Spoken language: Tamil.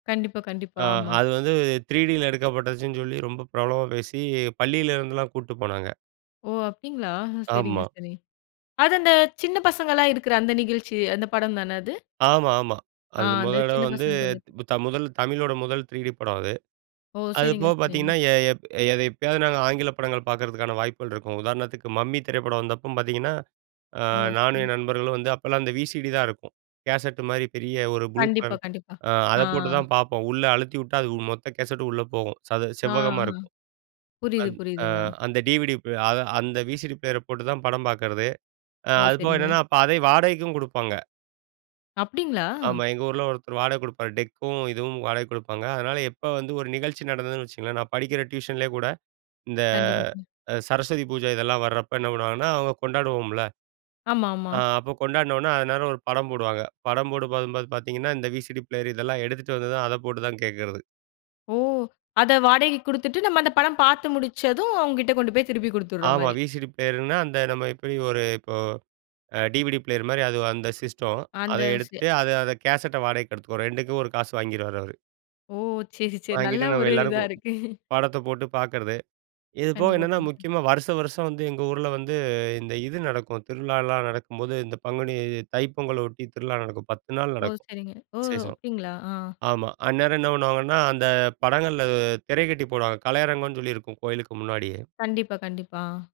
கண்டிப்பா, அ கண்டிப்பா. ஆமா. அது வந்து 3டியில எடுக்கப்பட்டுச்சுன்னு சொல்லி ரொம்ப பிரபலமா பேசி பள்ளியிலேருந்துலாம் கூட்டு போனாங்க. ஓ! அப்டிங்களா சரிங்க, ஆமா. சரி. அது அந்த சின்ன பசங்கள்லாம் இருக்கற அந்த நிகழ்ச்சி அந்த படம் தானே அது? ஆமா ஆமா. ஆ அது முத அந்த தடவ சின்ன வந்து, பசங்க கொஞ்சம். முதல் தமிழோட முதல் 3டி படம் அது. ஓ! அது சரிங்க, போக சரிங்க. பார்த்தீங்கன்னா, எ எப் எப்பயாவது நாங்க ஆங்கில படங்கள் பார்க்கறதுக்கான வாய்ப்புகள் இருக்கும் உதாரணத்துக்கு மம்மி திரைப்படம் வந்தப்போ பார்த்தீங்கன்னா, ஆ ஓ! நானும் சரி. என் நண்பர்களும் வந்து அப்பலாம் அந்த விசிடி தான் இருக்கும். கேசெட் மாரி பெரிய ஒரு ப்ளூ கண்டிப்பா, கலர் கண்டிப்பா. ஆ அத ஆ. போட்டு தான் பார்ப்போம். உள்ள அழுத்தி வுட்டா அது மொத்த கேசெட்டும் உள்ள போகும், சது செவ்வகமா ஆஹ இருக்கும். புரியுது, அந் ஆ புரியுதுங்க. அந்த டிவிடி ஆ அந்த விசிடி பிளேயர போட்டு தான் படம் பார்க்கறது. அ ஓ! அது போக சரிங்க. என்னன்னா, அப்ப அதையும் வாடகைக்கும் குடுப்பாங்க. அப்டிங்களா? ஆமா, எங்க ஊர்ல ஒருத்தர் வாடகை குடுப்பார், டெக்கும் இதுவும் வாடகை குடுப்பாங்க. அதனால எப்ப வந்து ஒரு நிகழ்ச்சி நடந்ததுன்னு வச்சுக்கோங்களேன், நான் படிக்கிற டியூஷன்லேயே கூட இந்த கண்டிப்பா. க அ சரஸ்வதி பூஜை இதெல்லாம் வர்றப்ப என்ன பண்ணுவாங்கன்னா, அவங்க கொண்டாடுவோம்ல. ஆமா, ஆமா. ஆ அப்ப கொண்டாடுனோனே அதநேரம் ஒரு படம் போடுவாங்க. படம் போடு பார்க்கும்போது பார்த்தீங்கன்னா, இந்த விசிடி பிளேயர இதெல்லாம் எடுத்துட்டு வந்தது, அத போட்டு தான் கேட்கறது ஓ! அத வாடகைக்கு குடுத்துட்டு, நம்ம அந்த படம் பார்த்து முடிச்சதும் அவங்ககிட்ட கொண்டு போய் திருப்பி குடுத்துற ஆமா, மாரி! விசிடி பிளேயர்ன்னா அந்த நம்ம எப்டி ஒரு இப்போ அ டிவிடி பிளேயர் மாரி அது அந்த சிஸ்டம். அத அந்த செ எடுத்துட்டு அத அத கேசெட்ட வாடகைக்கு எடுத்துக்க ரெண்டுக்கும் ஒரு காசு வாங்கிருவாரு அவரு. ஓ! சரி, சரி. நல்ல வாங்கிட்டு நம்ம ஒரு இதா எல்லாருக்கும் இருக்கு. படத்த போட்டு பார்க்குறது. இது போக கண்டிப்பா, என்னென்ன கண்டிப்பா. முக்கியமா வருஷம் வருஷம் வந்து எங்க ஊர்ல வந்து இந்த இது நடக்கும். திருவிழாலாம் நடக்கும்போது, இந்த பங்குனி தைப்பொங்கல்ல ஒட்டி திருவிழா நடக்கும், 10 நாள் ஓ! நடக்கும் சரிங்க. ஓ! விசேஷம். அப்டிங்களா! ஆ. ஆமா, அந்நேரம் என்ன பண்ணுவாங்கன்னா, அந்த படங்கள்ல திரை கட்டி போடுவாங்க. கலையரங்கம்னு சொல்லி இருக்கும் கோயிலுக்கு முன்னாடியே. கண்டிப்பா, கண்டிப்பா. ஆ.